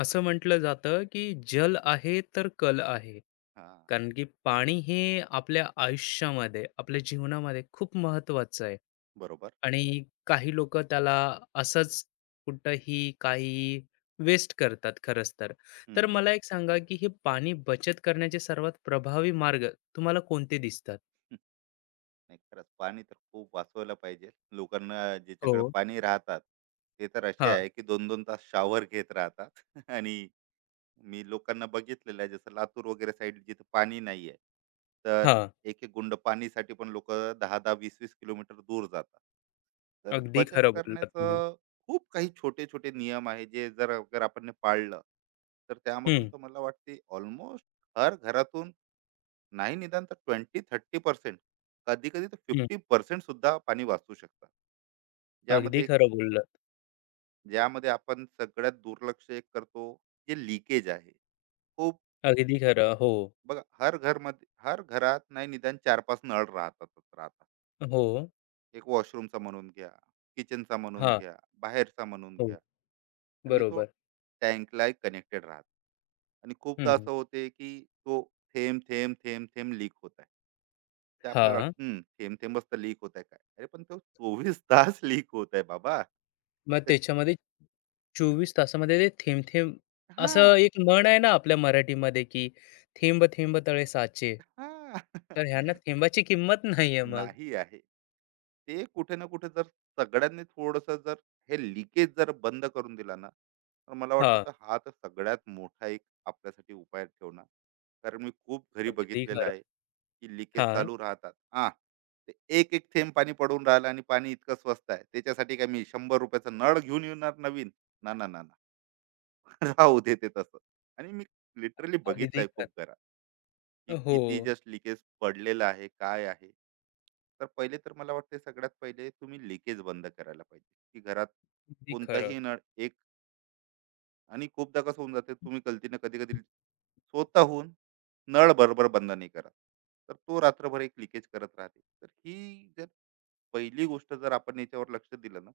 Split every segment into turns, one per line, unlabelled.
असं म्हटलं जातं की जल आहे तर कल आहे,
हां.
कारण की पाणी हे आपल्या आयुष्यामध्ये आपल्या जीवनामध्ये खूप महत्वाचं आहे.
बरोबर.
आणि काही लोक त्याला असंच कुठंही काही वेस्ट करतात खरंच तर.
हं.
तर मला एक सांगा की हे पाणी बचत करण्याचे सर्वात प्रभावी मार्ग तुम्हाला कोणते दिसतात?
नाही, खरंच पाणी तर खूप वाचवायला पाहिजे. लोकांना ज्याच्याकडे
हो.
पाणी राहतात, ते तर असे
हा.
आहे की 2-2 तास शावर घेत राहतात. आणि मी लोकांना बघितलेलं आहे, जसं लातूर वगैरे साईड जिथे पाणी नाही आहे. तर
हा.
एक-एक गुंड पाणीसाठी पण लोकं 10-10, 20-20 किलोमीटर दूर जातात. तर
अगदी
बचत
खरं बोललात तुम्ही.
करण्याचं खूप काही छोटे-छोटे नियम आहे, जे जर अगर आपण ने पाळलं, तर त्यामधून
हम्म.
तर मला वाटते ऑलमोस्ट हर घरातून, नाही निदान तर 20-30%, कधी कधी तर
हम्म.
50% सुद्धा पाणी वाचू शकतात.
अगदी
ज्यामध्ये
खरं बोललात.
ज्यामध्ये आपण सगळ्यात दुर्लक्ष एक करतो, जे लिकेज आहे. खूप
अगदी खरं. हो.
बघा, हर घरमध्ये, हर घरात नाही निदान 4-5 नळ राहतातच राहतात.
हो.
एक वॉशरूमचा म्हणून घ्या, किचनचा म्हणून
हा.
घ्या, बाहेरचा म्हणून
हो.
घ्या, आणि तो
बरोबर.
टँकलाही कनेक्टेड राहतो. आणि खूपदा
हं.
असं होते, की तो थेंब, थेंब, थेंब, थेंब लीक होत आहे. ते आपल्याला
हां.
वाटतं, "हं, थेंब थेंबच तर लीक होत आहे काय?" अरे पण तो 24 तास लीक होत आहे बाबा.
मग
तर
त्याच्यामध्ये 24 तासामध्ये ते थेंब-थेंब असं
हां.
एक म्हण आहे ना आपल्या मराठीमध्ये, की "थेंब थेंब तळे साचे."
हां.
तर ह्यांना थेंबाची किंमत नाहीये मग.
नाही आहे. ते कुठे ना कुठे जर, सगळ्यांनी थोडंसं जर हे लिकेज जर बंद करून दिला ना, तर मला वाटतं
हां.
तर हा तर सगळ्यात मोठा एक आपल्यासाठी उपाय ठेवणार. कारण मी खूप घरी
अगदी
बघितलेलं
खरं.
आहे, की लिकेज
हां.
चालू राहतात. हां, ते एक-एक थेंब पाणी पडून राहिलं, आणि पाणी इतकं स्वस्त आहे. त्याच्यासाठी काय मी ₹100 चा नळ घेऊन येणार नवीन? ना, ना, ना, ना. राहू दे ते तसं. आणि मी लिटरली
अगदी
बघितलंय खूप
खरं.
घरात. की
हो.
किती जस्ट लिकेज पडलेलं आहे, काय आहे? तर पहिले, तर मला वाटते सगळ्यात पहिले तुम्ही लिकेज बंद करायला पाहिजे, की घरात
अगदी खरं.
कोणताही नळ एक. आणि खूपदा कसं होऊन जाते, तुम्ही गलतीनं कधी-कधी स्वतःहून नळ बरोबर बंद नाही करत. तर तो रात्रभर एक लिकेज करत राहते. तर ही जर पहिली गोष्ट जर आपण याच्यावर लक्ष दिलं ना,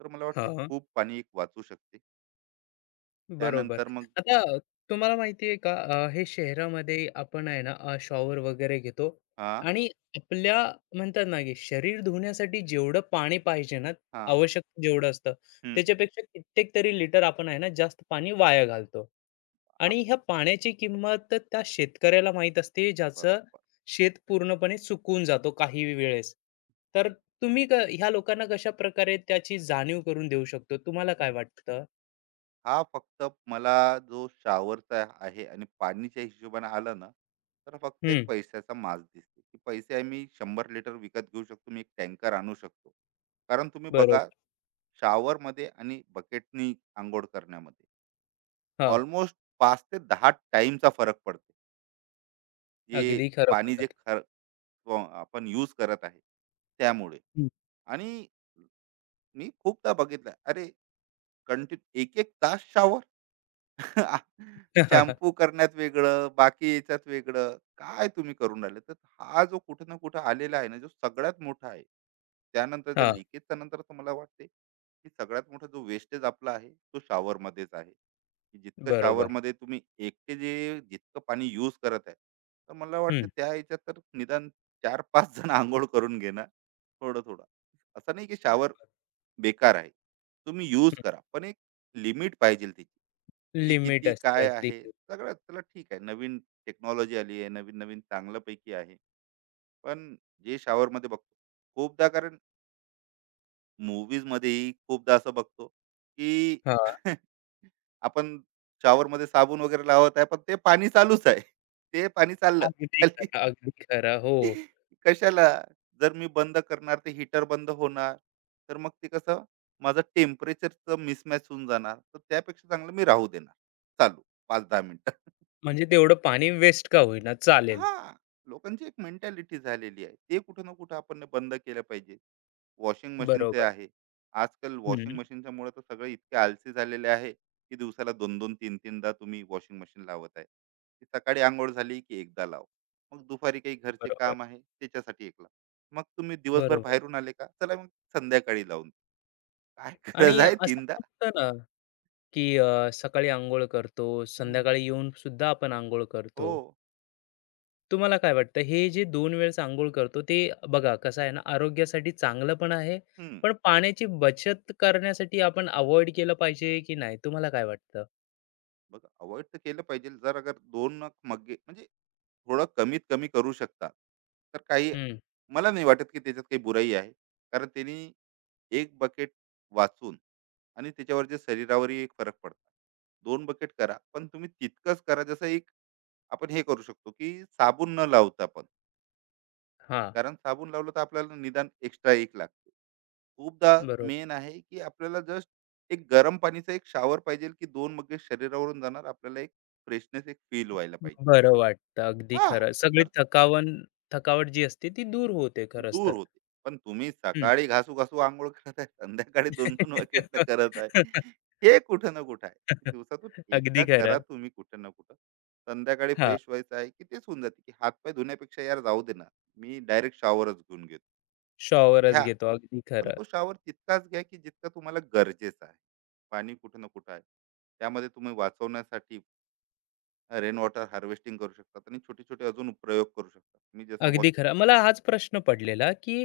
तर मला वाटते
हां.
खूप पाणी एक वाचू शकते.
बरोबर.
त्यानंतर मग
आता तुम्हाला माहिती आहे का हे शहरामध्ये आपण आहे ना, शॉवर वगैरे घेतो,
हां,
आणि आपल्या म्हणतात ना, की शरीर धुण्यासाठी जेवढं पाणी पाहिजे ना,
हां,
आवश्यक जेवढं असतं,
हं,
त्याच्यापेक्षा कित्येक तरी लिटर आपण आहे ना जास्त पाणी वाया घालतो.
आप
आणि ह्या पाण्याची किंमत तर त्या शेतकऱ्याला माहीत असते, ज्याचं
बरोबर.
शेत पूर्णपणे सुकून जातो काही वेळेस. तर तुम्ही ह्या लोकांना कशाप्रकारे त्याची जाणीव करून देऊ शकतो? तुम्हाला काय वाटतं?
हा, फक्त मला जो शॉवरचा आहे आणि पाणीच्या हिशोबाने आला ना, तर फक्त एक
हं.
पैशाचा माज दिसते, की पैसे आम्ही 100 लिटर विकत घेऊ शकतो, मी एक टँकर आणू शकतो. कारण तुम्ही बघा,
बरोबर.
शॉवरमध्ये आणि बकेटनी आंघोळ करण्यामध्ये
हां,
ऑलमोस्ट 5 ते 10 टाईमचा फरक पडतो, जे
अगदी खरं
पाणी जे
बोललात.
खर, अ, आपण यूज करत आहे, त्यामुळे.
हं.
आणि मी खूपदा बघितलं, अरे, कंटिन्यू 1-1 तास शॉवर. शॅम्पू करण्यात वेगळं, बाकी याच्यात वेगळं. काय तुम्ही करून राहिले? तर हा जो कुठे ना कुठे आलेला आहे ना, जो सगळ्यात मोठा आहे. त्यानंतरच्या
हां.
लिकेजच्या नंतर तर मला वाटते, की सगळ्यात मोठा जो वेस्टेज आपला आहे, तो शॉवरमध्येच आहे. की जितकं
बरोबर.
शॉवरमध्ये तुम्ही एकटे जे जितकं पाणी यूज करत आहे, तर मला वाटतं
हं.
त्या ह्याच्यात तर निदान 4-5 जण अंघोळ करून घेणार, थोडं-थोडं. असं नाही की शॉवर बेकार आहे. तुम्ही
हं.
यूज करा, पण एक लिमिट पाहिजे त्याची. की
लिमिट
किती
असते
काय
अगदी.
आहे, सगळं त्याला ठीक आहे, नवीन टेक्नॉलॉजी आली आहे, नवीन नवीन चांगल्यापैकी आहे. पण जे shower मध्ये बघतो खूपदा, कारण मूव्हीज मध्येही खूपदा असं बघतो, की
हां,
आपण शॉवरमध्ये साबण वगैरे लावत आहे, पण ते पाणी चालूच आहे. ते पाणी चाललं
अगदी
खाली.
खरं, अगदी खरं. हो,
कशाला? जर मी बंद करणार ते हीटर बंद होणार. तर मग ते कसं, माझं टेम्परेचरचं मिसमॅच होऊन जाणार. तर त्यापेक्षा चांगलं मी राहू देणार चालू, 5-10 मिनिटं.
म्हणजे तेवढं पाणी वेस्ट का होईना चालेल.
हां, लोकांची एक मेंटॅलिटी झालेली आहे. ते कुठं ना कुठं आपण बंद केलं पाहिजे. वॉशिंग मशीनचे
बरोबर.
आहे. आजकाल
हं.
वॉशिंग मशीनच्यामुळे तर सगळे इतके आळसी झालेले आहे, की दिवसाला 2-2, 3-3दा तुम्ही वॉशिंग मशीन लावत आहे. की सकाळी अंघोळ झाली की एकदा लाव. मग दुपारी काही घरचे
बरोबर,
काम आहे त्याच्यासाठी एक लाव. मग तुम्ही दिवसभर
बरोबर.
बाहेरून आले का? चला, मग संध्याकाळी लावून. काय गरज
आणि
आहे
असं
3दा?
पण होतं ना, की सकाळी अंघोळ करतो,
हं,
संध्याकाळी येऊन सुद्धा आपण अंघोळ
हो,
करतो. तुम्हाला काय वाटतं हे जे 2 वेळेस अंघोळ करतो ते बघा, कसं आहे ना आरोग्यासाठी चांगलं पण आहे,
हं.
पण पाण्याची बचत करण्यासाठी आपण अव्हॉइड केलं पाहिजे की नाही, तुम्हाला काय वाटतं?
बघा, अव्हॉइड तर केलं पाहिजे. जर अगर 2 मग्गे म्हणजे थोडं कमीत कमी करू शकता, तर काही
हं.
मला नाही वाटत की त्याच्यात काही बुराई आहे. कारण त्यांनी एक बकेट वाचून, आणि त्याच्यावर जे शरीरावरही एक फरक पडतो. 2 बकेट करा, पण तुम्ही तितकंच करा, जसं एक आपण हे करू शकतो की साबण न लावता पण.
हां.
कारण साबण लावलं तर आपल्याला निदान एक्स्ट्रा एक लागते खूपदा.
बरोबर.
मेन आहे की आपल्याला जस्ट एक गरम पाणीचा एक शावर पाहिजे, की दोन मग शरीरावरून जाणार, आपल्याला एक फ्रेशनेस एक फील व्हायला पाहिजे.
बरं वाटतं, अगदी
हा,
खरं. सगळी थकावट जी असते ती दूर होते खरंच
दूर
तर.
होते. पण तुम्ही
हं.
सकाळी घासू-घासू अंघोळ करत आहे, संध्याकाळी 2-2 वकेट करत आहे. हे कुठं ना कुठं आहे. दिवसातून
अगदी
एकदा करा
खरं.
तुम्ही कुठं ना कुठं. संध्याकाळी
हां,
फ्रेश व्हायचं आहे, की तेच होऊन जाते, की हात धुण्यापेक्षा यार जाऊ दे ना, मी डायरेक्ट शॉवरच घेऊन घेतो. तर
शॉवरच
घ्या,
घेतो. अगदी
पण
खरं.
तो शॉवर तितकाच घ्या, की जितका तुम्हाला गरजेचा आहे. पाणी कुठं ना कुठं आहे. त्यामध्ये तुम्ही वाचवण्यासाठी रेन वॉटर हार्वेस्टिंग करू शकतात आणि छोटे-छोटे अजून प्रयोग करू शकता. मी जसं
अगदी
वॉश,
खरं. मला हाच प्रश्न पडलेला, की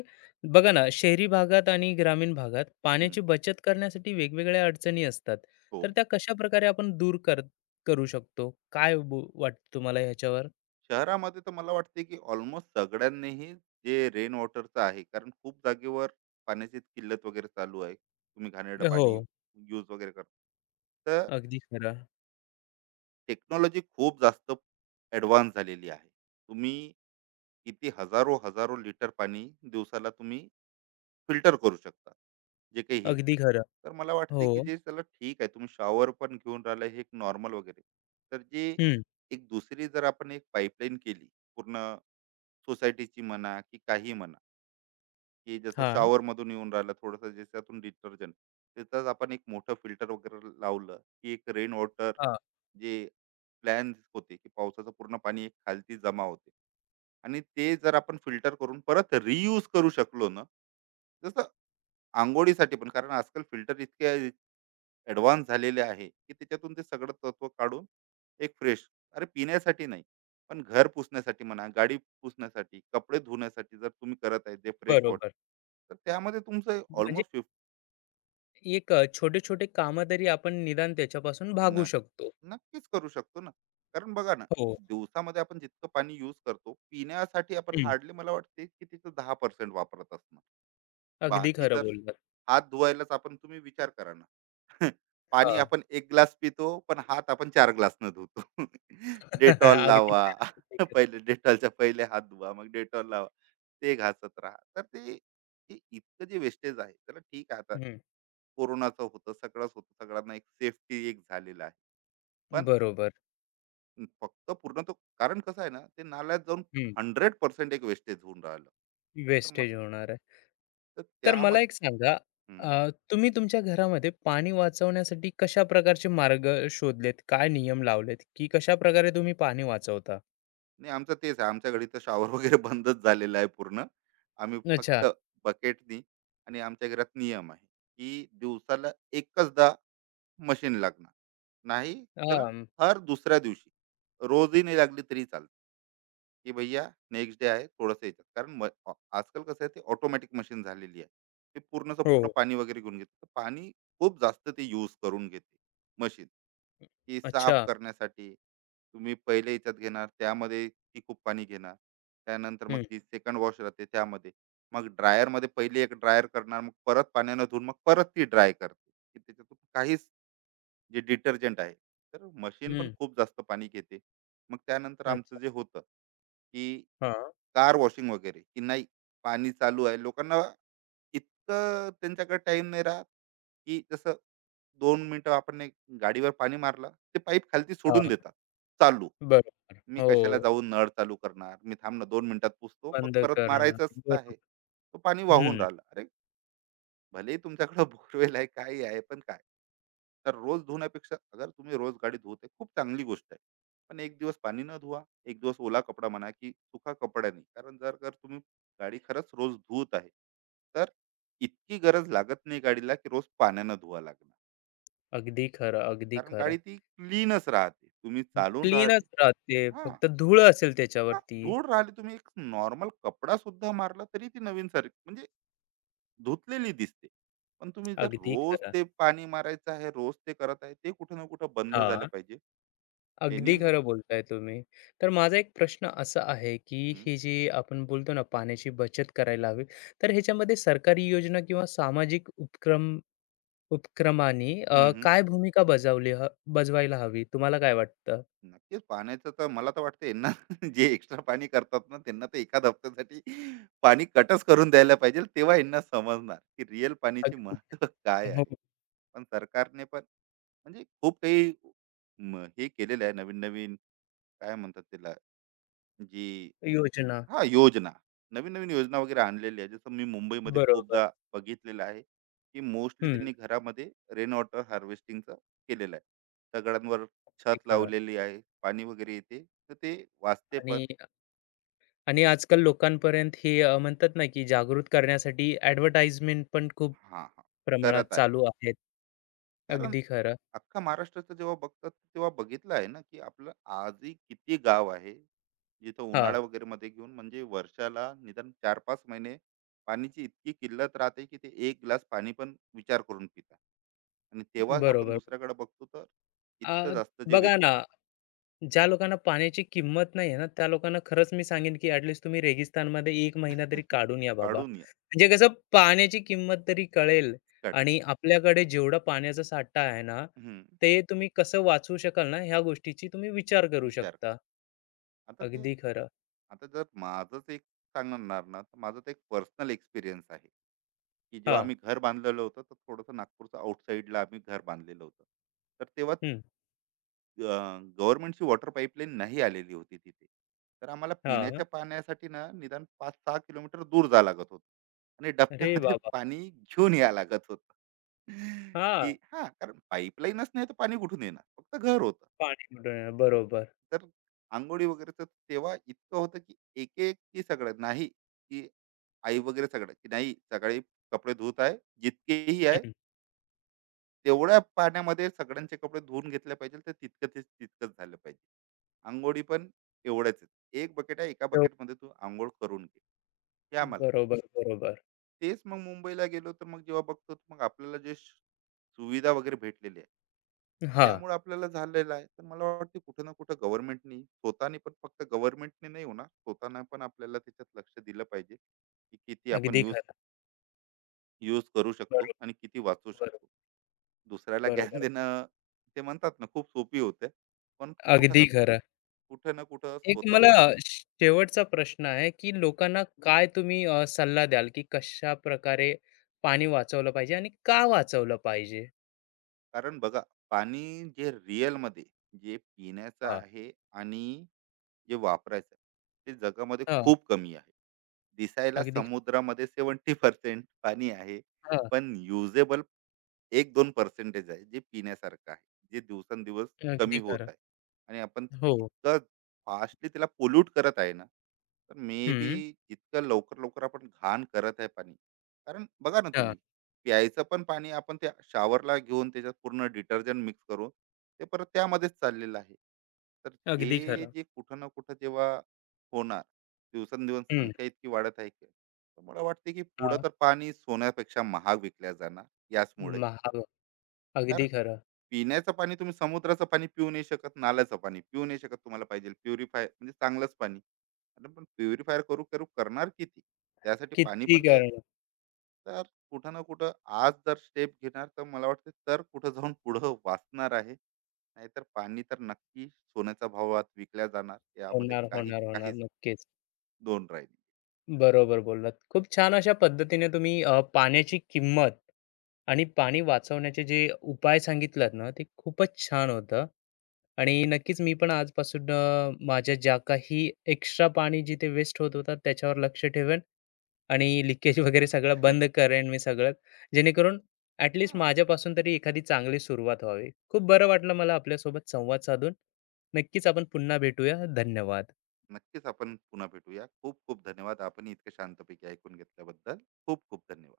बघा ना, शहरी भागात आणि ग्रामीण भागात
हं.
पाण्याची बचत करण्यासाठी वेगवेगळ्या अडचणी असतात.
हो.
तर त्या कशा प्रकारे आपण दूर कर करू शकतो? काय वाटतं तुम्हाला ह्याच्यावर?
शहरामध्ये तर मला वाटते की ऑलमोस्ट सगळ्यांनीही जे रेन वॉटरचं आहे, कारण खूप जागेवर पाण्याची किल्लत वगैरे चालू आहे, तुम्ही घाणेरडं
हो.
पाणी यूज वगैरे करता. तर
अगदी खरं.
टेक्नॉलॉजी खूप जास्त ॲडव्हान्स झालेली आहे, तुम्ही किती हजारो हजारो लिटर पाणी दिवसाला तुम्ही फिल्टर करू शकता, जे काही हे.
अगदी खरं.
तर मला वाटते
हो.
की जे, चला ठीक आहे, तुम्ही शॉवर पण घेऊन राहिला, हे एक नॉर्मल वगैरे. तर जे
हं.
एक दुसरी जर आपण एक पाईपलाईन केली, पूर्ण सोसायटीची म्हणा की काही म्हणा, की जसं
हा.
शॉवरमधून येऊन राहिलं थोडंसं, ज्याच्यातून डिटर्जंट, त्याचाच आपण एक मोठं फिल्टर वगैरे लावलं, की एक रेन वॉटर,
हां.
जे प्लॅन्स होते, की पावसाचं पूर्ण पाणी एक खालती जमा होते, आणि ते जर आपण फिल्टर करून परत रियूज करू शकलो ना, जसं अंघोळीसाठी पण. कारण आजकाल फिल्टर इतके ॲडव्हान्स झालेले आहे, की त्याच्यातून ते सगळं तत्व काढून एक फ्रेश, अरे पिण्यासाठी नाही, पण घर पुसण्यासाठी म्हणा, गाडी पुसण्यासाठी, कपडे धुण्यासाठी जर तुम्ही करत आहे जे फ्रेश वॉटर,
बरोबर.
तर त्यामध्ये तुमचं
म्हणजे
ऑलमोस्ट फिफ,
एक छोटे-छोटे कामं तरी आपण निदान त्याच्यापासून भागू
न
शकतो.
नक्कीच करू शकतो ना. कारण बघा ना,
हो.
दिवसामध्ये आपण जितकं पाणी यूज करतो, पिण्यासाठी आपण
हं.
हार्डली मला वाटते की तिचं 10% वापरत असणार.
अगदी
बाकी
खरं
तर
बोललात.
हात धुवायलाच आपण, तुम्ही विचार करा ना. पाणी
हां.
आपण एक ग्लास पितो, पण हात आपण 4 ग्लासनं धुतो. डेटॉल
अगदी
लावा.
खरं. अगदी खरं.
पहिले डेटॉलच्या पहिले हात धुवा, मग डेटॉल लावा, ते घासत राहा. तर ते, हे इतकं जे वेस्टेज आहे त्याला ठीक आहे आता.
हं.
कोरोनाचं होतं, सगळंच होतं, सगळ्यांना एक सेफ्टी एक झालेलं आहे. पण
बरोबर.
फक्त पूर्ण तो, कारण कसं आहे ना, ते नाल्यात जाऊन 100% एक वेस्टेज होऊन राहिलं. तर
वेस्टेज
मला,
होणार आहे.
तर
तर मला एक
त्यामध्ये,
सांगा, तुम्ही तुमच्या घरामध्ये पाणी वाचवण्यासाठी कशा प्रकारचे मार्ग शोधलेत? काय नियम लावलेत? की कशा प्रकारे तुम्ही पाणी वाचवता?
नाही आमचं तेच आहे. आमच्या घरी तर शॉवर वगैरे बंदच झालेला आहे पूर्ण. आम्ही
अच्छा.
फक्त बकेटनी. आणि आमच्या घरात नियम आहे, की दिवसाला एकचदा मशीन लागणार. नाही तर
हां.
हर दुसऱ्या दिवशी. रोजही नाही लागली तरी चालते, की भैया नेक्स्ट डे आहे थोडंसं याच्यात. कारण म अ आजकाल कसं आहे, ते ऑटोमॅटिक मशीन झालेली आहे. ते पूर्णचं
हो.
पूर्ण पाणी वगैरे घेऊन घेते. तर पाणी खूप जास्त ते यूज करून घेते मशीन. की
अच्छा.
साफ करण्यासाठी तुम्ही पहिले ह्याच्यात घेणार, त्यामध्ये ती खूप पाणी घेणार. त्यानंतर मग
हं.
ती सेकंड वॉश राहते त्यामध्ये. मग ड्रायर मध्ये पहिले एक ड्रायर करणार, मग परत पाण्यानं धुवून, मग परत ती ड्राय करते की त्याच्यातून काहीच, जे डिटर्जंट आहे. तर मशीन पण
हं.
खूप जास्त पाणी घेते. मग त्यानंतर आमचं
अच्छा.
जे होतं की
हां.
कार वॉशिंग वगैरे की नाही, पाणी चालू आहे. लोकांना इतकं त्यांच्याकडे टाइम नाही राहत, की जसं 2 मिनिटं आपण एक गाडीवर पाणी मारलं, ते पाईप खालती सोडून
हां.
देतात चालू.
बरोबर.
मी कशाला
हो.
जाऊन नळ चालू करणार, मी थांब ना 2 मिनिटात पुसतो, मग
बंद
परत
करणं.
मारायचंच तर
बरोबर.
आहे, तो पाणी वाहून
हं.
राहिलं, अरे. भले तुमच्याकडं बोरवेल आहे काही आहे, पण काय. तर रोज धुण्यापेक्षा, अगर तुम्ही रोज गाडी धुवते खूप चांगली गोष्ट आहे. पण एक दिवस पाणी न धुवा, एक दिवस ओला कपडा म्हणा की सुका कपडा. नाही कारण जर जर तुम्ही गाडी खरंच रोज धुवत आहे, तर इतकी गरज लागत नाही गाडीला, की रोज पाण्यानं धुवा लागणार.
अगदी खरं, अगदी
कारण
खरं.
गाडी ती क्लीनच राहते. तुम्ही चालून
क्लीनच
राहिले.
राहते.
हां,
फक्त धूळ असेल
हां,
त्याच्यावरती.
धूळ राहिली, तुम्ही एक नॉर्मल कपडा सुद्धा मारला, तरी ती नवीन सारखी, म्हणजे धुतलेली दिसते. पण तुम्ही जर
अगदी
रोज
खरं.
ते पाणी मारायचं आहे, रोज ते करत आहे, ते कुठे ना कुठे बंद झालं
हां.
पाहिजे. त्यांनी
अगदी
मग,
खरं बोलताय तुम्ही. तर माझा एक प्रश्न असा आहे, की
हं,
ही जी आपण बोलतो ना पाण्याची बचत करायला हवी, तर ह्याच्यामध्ये सरकारी योजना किंवा सामाजिक उपक्रमांनी,
हं,
काय भूमिका बजावली ह बजवायला हवी? तुम्हाला काय वाटतं?
नक्कीच पाण्याचं तर मला तर वाटतं, यांना जे एक्स्ट्रा पाणी करतात ना, त्यांना तर एखाद हफ्त्यासाठी पाणी कटच करून द्यायला पाहिजे. तेव्हा यांना समजणार की रिअल पाणीचे
अगदी.
महत्व काय
हो.
आहे. पण सरकारने पण म्हणजे खूप काही, हे केलेलं आहे नवीन नवीन, काय म्हणतात त्याला, जी,
योजना.
हा, योजना. नवीन नवीन योजना वगैरे आणलेली आहे. जसं मी मुंबईमध्ये
बरोबर.
खूपदा बघितलेलं आहे, की मोस्टली
हं,
त्यांनी घरामध्ये रेन वॉटर हार्वेस्टिंगचं केलेलं आहे. दगडांवर
अगदी
छत
खरं.
लावलेली आहे, पाणी वगैरे येते, तर ते वाचते
आणि
पण.
आणि आजकाल लोकांपर्यंत हे, म्हणतात ना, की जागृत करण्यासाठी ॲडव्हर्टाइजमेंट पण खूप
हा, हा,
प्रमाणात
करत आहे.
चालू आहेत.
कारण
अगदी खरं.
अख्खा महाराष्ट्राचं जेव्हा बघतात, तेव्हा बघितलं आहे ना, की आपलं आजही किती गाव आहे जिथं
हां.
उन्हाळा वगैरे मध्ये घेऊन म्हणजे वर्षाला निदान 4-5 महिने पाण्याची इतकी किल्लत राहते, की ते एक ग्लास पाणी पण विचार करून पितात. आणि तेव्हाच आपण
बरोबर.
दुसऱ्याकडे बघतो, तर इतकं
अ,
जास्त जे
बघा ना,
वेस्टेज.
ज्या लोकांना पाण्याची किंमत नाही आहे ना, त्या लोकांना खरंच मी सांगेन, की ॲटलीस्ट तुम्ही रेगिस्तानमध्ये 1 महिना तरी काढून या बाबा.
काढून या.
म्हणजे कसं पाण्याची किंमत तरी कळेल, आणि आपल्याकडे जेवढा पाण्याचा साठा आहे ना,
काढेल.
ते तुम्ही कसं वाचवू शकाल ना, ह्या गोष्टीची तुम्ही विचार करू
विचार
शकता.
करा. आता ते,
अगदी खरं.
आता जर माझंच एक सांगणार ना, तर माझं तर एक पर्सनल एक्सपिरियन्स आहे, की जेव्हा
हां.
आम्ही घर बांधलेलं होतं, तर थोडंसं नागपूरचं आउटसाईडला आम्ही घर बांधलेलं होतं, तर तेव्हा
हं.
गव्हर्नमेंटची वॉटर पाईपलाईन नाही आलेली होती तिथे. तर आम्हाला
हां.
पिण्याच्या पाण्यासाठी ना निदान 5-6 किलोमीटर दूर जावं लागत होतं, आणि
अरे
डबक्यामध्ये
बाबा!
पाणी घेऊन यावं लागत होतं.
हां,
की हा, कारण पाईपलाईनच नाही तर पाणी कुठून येणार, फक्त घर होतं.
पाणी कुठं बरोबर.
तर आंघोळी वगैरेचं तेव्हा इतकं होतं, की एक एक की सगळं नाही की आई वगैरे सगळं की नाही, सगळे कपडे धुत आहे जितकेही आहे,
हं.
तेवढ्या पाण्यामध्ये सगळ्यांचे कपडे धुवून घेतले पाहिजे, तर तितकं ते तितकंच झालं पाहिजे. आंघोळी पण एवढ्याच आहे. एक बकेट आहे, एका
हो.
बकेटमध्ये तू आंघोळ करून घे. हे आम्हाला,
बरोबर, बरोबर.
तेच मग मुंबईला गेलो, तर मग जेव्हा बघतो तर मग आपल्याला जे सुविधा वगैरे भेटलेली,
हां,
त्यामुळे आपल्याला झालेलं आहे. तर मला वाटते कुठं ना कुठं गव्हर्नमेंटनी स्वतःनी पण, फक्त गव्हर्नमेंटने नाही होणार, स्वतःनं पण आपल्याला त्याच्यात लक्ष दिलं पाहिजे, की किती आपण
अगदी
यूज
खरं.
यूज करू शकतो, आणि किती वाचवू
बरोबर,
शकतो. दुसऱ्याला ज्ञान
बरोबर.
देणं ते म्हणतात ना खूप सोपी होते. पण कुठं
अगदी
ना
खरं.
कुठं
एक
स्वतः.
मला शेवटचा प्रश्न आहे, की लोकांना काय तुम्ही, सल्ला द्याल, की कशाप्रकारे पाणी वाचवलं पाहिजे आणि का वाचवलं पाहिजे?
कारण बघा, पाणी जे रिअलमध्ये, जे पिण्याचं
हां.
आहे आणि जे वापरायचं आहे, ते जगामध्ये
हां.
खूप कमी आहे. दिसायला
अगदी.
समुद्रामध्ये 70% पाणी आहे,
हां.
पण युजेबल 1-2 पर्सेंटेज आहे जे पिण्यासारखं आहे, जे दिवसेंदिवस
हां, अगदी
कमी होत
खरं.
आहे. आणि आपण
हो.
इतकं फास्टली त्याला पोल्यूट करत आहे ना, तर मे बी
हं.
जितकं लवकर-लवकर आपण घाण करत आहे पाणी. कारण बघा ना
हां,
तुम्ही, प्यायचं पण पाणी आपण त्या शॉवरला घेऊन त्याच्यात पूर्ण डिटर्जंट मिक्स करून ते परत त्यामध्येच चाललेलं आहे. तर
अगदी
हे
खरं.
जे कुठं ना कुठं जेव्हा होणार, दिवसेंदिवस
हं.
संख्या इतकी वाढत आहे की, तर मला वाटते की पुढं
हां.
तर पाणी सोन्यापेक्षा महाग विकल्या जाणार याचमुळे.
महा
तर
अगदी खरं.
पिण्याचं पाणी तुम्ही समुद्राचं पाणी पिऊ नाही शकत, नाल्याचं पाणी पिऊ नाही शकत, तुम्हाला पाहिजे प्युरिफाय, म्हणजे चांगलंच पाणी. अरे पण प्युरिफायर करू करू करणार किती त्यासाठी पाणी,
किती
पण ते.
करणं.
तर कुठं ना कुठं आज जर स्टेप घेणार, तर मला वाटतं तर कुठं जाऊन पुढं वाचणार आहे, नाहीतर पाणी तर नक्की सोन्याच्या भावात विकल्या जाणार यामध्ये
होणार,
काही
होणार, होणार.
काहीच
नक्कीच.
दोन राहील.
बरोबर बोललात. खूप छान अशा पद्धतीने तुम्ही, पाण्याची किंमत आणि पाणी वाचवण्याचे जे उपाय सांगितलात ना, ते खूपच छान होतं. आणि नक्कीच मी पण आजपासून, माझ्या ज्या काही एक्स्ट्रा पाणी जिथे वेस्ट होत होतं त्याच्यावर लक्ष ठेवेन, आणि लिकेज वगैरे सगळं बंद करेन मी सगळं. जेणेकरून
हा,
माझ्यापासून तरी एखादी चांगली सुरुवात व्हावी. खूप बरं वाटलं मला आपल्यासोबत संवाद साधून. नक्कीच आपण पुन्हा भेटूया. धन्यवाद.
नक्कीच आपण पुन्हा भेटूया. खूप खूप धन्यवाद आपण इतकं शांतपैकी ऐकून घेतल्याबद्दल. खूप खूप धन्यवाद.